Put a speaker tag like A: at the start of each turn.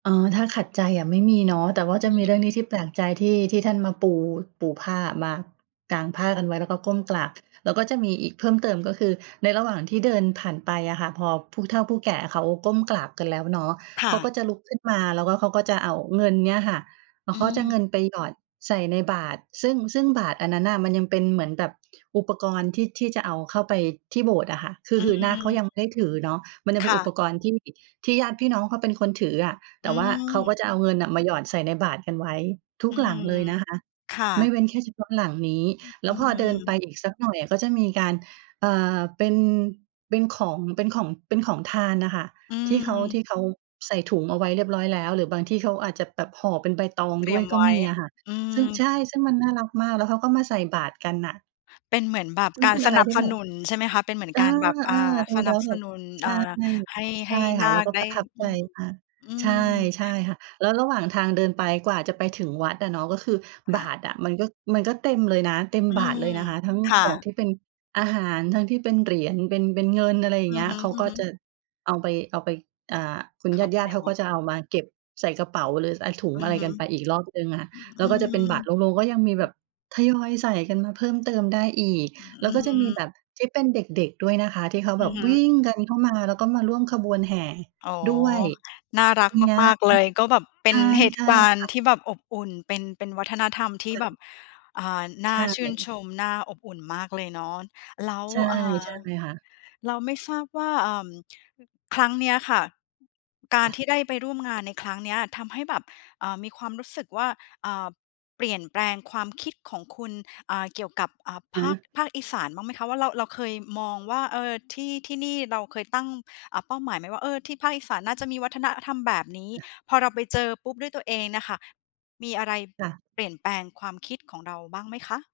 A: อ๋อ ถ้าขัดใจอะไม่มีเนาะ แต่ว่าจะมีเรื่องนี้ที่แปลกใจ ที่ ที่ท่านมา ปู ปูผ้ามา กางผ้ากันไว้ แล้วก็ก้มกราบ แล้วก็จะมีอีกเพิ่มเติมก็คือ ในระหว่างที่เดินผ่านไปอะค่ะ พอผู้เฒ่าผู้แก่เขาก้มกราบกันแล้วเนาะ
B: ค
A: เข
B: ่
A: า
B: ะ
A: ก็จะลุกขึ้นมา แล้วก็ เขาก็จะเอาเงินเนี้ยค่ะ แล้
B: อื
A: วเขาจะ
B: ม
A: เงินไปหยอดใส่ในบาตร ซึ่ง ซึ่งบาตรอันนั้นน่ะมันยังเป็นเหมือนแบบอุปกรณ์ ที่ ที่จะเอาเข้าไปที่โบสถ์อะค่ะ คื
B: อื
A: อ คือนาคเขาย
B: ม
A: ังไม่ได้ถือเนาะ มันยัง
B: ค
A: เป็น
B: ่
A: อุป
B: ะ
A: กรณ์ ที่ ที่ญาติพี่น้องเขาเป็นคนถืออะ
B: อ
A: แ
B: ื
A: ต่ว่าเขาก็
B: ม
A: จะเอาเงินน่ะมาหยอดใส่ในบาตรกันไว้ ทุ
B: อ
A: ก
B: ื
A: หลั
B: ม
A: งเลยนะคะ
B: ค่
A: ไม่
B: ะ
A: เว้นแค่เฉพาะหลังนี้
B: อือ
A: แล
B: อ
A: ้
B: ื
A: วพอเดินไป
B: ม
A: อีกสักหน่อยอะก็จะมีการ เอ่อ เป็น เป็นของ เป็นของ เป็นของทานน่ะค่ะ
B: อื
A: ที่เขา
B: ม
A: ที่เขาใส่ถุงเอาไว้เรียบร้อยแล้ว หรือบางที่เขาอาจจะแบบห่อเป็นใบตอง
B: เตร
A: ด
B: ี
A: ้
B: ย
A: วย
B: ม
A: ก
B: ไ
A: ็
B: ว้
A: มีอะค่ะ
B: อื
A: ซึ่ง
B: ม
A: ใช
B: อ
A: ่ ซึ่งมันน่ารักมาก แล้วเขาก็มาใส่บาตรกันน่ะ
B: เป็นเหมือนแบบ
A: ซึ่
B: ก
A: ง
B: า
A: เ
B: ร
A: ป็น
B: ส
A: อะไร
B: นับ
A: ที่
B: ส
A: แบ
B: น
A: บ
B: ุนใช่ไหมคะ? เป็นเหมือน
A: เออ
B: การแบบ อ
A: เ
B: ่
A: อ
B: า
A: อ ดู
B: ส
A: แ
B: น
A: ล
B: ั
A: ้
B: บ
A: วแ
B: ส
A: บบ
B: นุน
A: ใช
B: อ่า
A: ่
B: ให้
A: ใช
B: ให
A: ่
B: ้
A: ค
B: น
A: ่ะ
B: า
A: แล้ว
B: ค
A: ก็
B: ได
A: ป
B: ้
A: ระทับ
B: อ
A: ใ
B: ื
A: จ
B: ม
A: ค่ะ
B: อื
A: ใช่
B: ม
A: ใช่ค่ะ แล้วระหว่างทางเดินไปกว่าจะไปถึงวัดอะเนาะ ก็คือ
B: ค
A: บ
B: ่
A: า
B: ะ
A: ตรอะ มันก็ มันก็เต็มเลยนะ เต็ม
B: อื
A: บาตรเล
B: ม
A: ยนะคะ ทั้ง
B: ค่
A: ของ
B: ะ
A: ที่เป็น อาหาร ทั้งที่เป็นเหรียญ เป็น เป็นเงิน อะไรอย่า
B: อื
A: งเงี
B: อ
A: ้ย
B: ฮึ
A: เขาก็จ
B: ๆ
A: ะ เอาไป เอาไป อ่า คุณ
B: เข
A: ญ
B: ้าไป
A: าต
B: ใน
A: ิ ๆ เขา
B: ว
A: ก
B: ั
A: ็
B: ด
A: จะเอามาเก็บใส่กระเป๋า หรือ อ่า ถุง
B: อื
A: อะ
B: อ
A: ไร
B: ฮ
A: ก
B: ึ
A: ันไปอีกรอบหนึ่งอะค่ะ
B: อือ
A: แ
B: อ
A: ล้
B: ื
A: วก็จะเป็นบาตร
B: ม
A: โล่ง ๆ ก็ยังมีแบบทยอยใส่กันมาเพิ่มเติมได้อีก
B: อื
A: แล้วก
B: อ
A: ็จะ
B: อื
A: มีแ
B: ม
A: บบที่เป็นเด็ก ๆ ด้วยนะคะ ที่เขา
B: อื
A: แบ
B: อ
A: บ
B: ฮ
A: วิ
B: ึ
A: ่งกันเข้ามา แล้วก็มาร่วมขบวนแห่
B: อ๋อ
A: ด้วย
B: น่ารั
A: ม
B: ก
A: ีนะ
B: มาก ๆ เลย ก็แบบเป
A: ใ
B: ็
A: ช
B: น
A: ่
B: เหต
A: ใช
B: ุ
A: ่
B: การณ
A: ค่
B: ์
A: ะ
B: ที่แบบอบอุ่น เป็น เป็นวัฒนธรรมที่
A: เฟิน
B: แบบ อ่า น
A: ใ
B: ่
A: ช
B: าชื่น
A: ่
B: ชม น่า อบอุ่นมากเลยเนาะ แล้ว
A: ใช่
B: อ่า
A: ใช่ค่ะ
B: แล้วไม่ทราบว่า เอ่อ ครั้งเนี้ยค่ กา
A: ค
B: ร
A: ่ะ
B: ที่ได้ไปร่วมงานในครั้งเนี้ย ทำให้แบบ อ่า มีความรู้สึกว่า อ่า เปลี่ยนแปลงความคิดของคุณ อ่า เกี่ยวกับ อ่า ภ
A: ฮ
B: าค
A: ะ
B: ภาคอีสานบ้างไหมคะ? ว่า เรา เราเคยมองว่า เออ ที่ ที่นี่เราเคยตั้ง อ่า เป้าหมายไหมว่า เออ ที่ภาคอีสานน่าจะมีวัฒนธรรมแบบนี้ พอเราไปเจอปุ๊บด้วยตัวเองน่ะค่ะ มีอะไร
A: จ้ะ
B: เปลี่ยนแปลงความคิดของเราบ้างไหมคะ?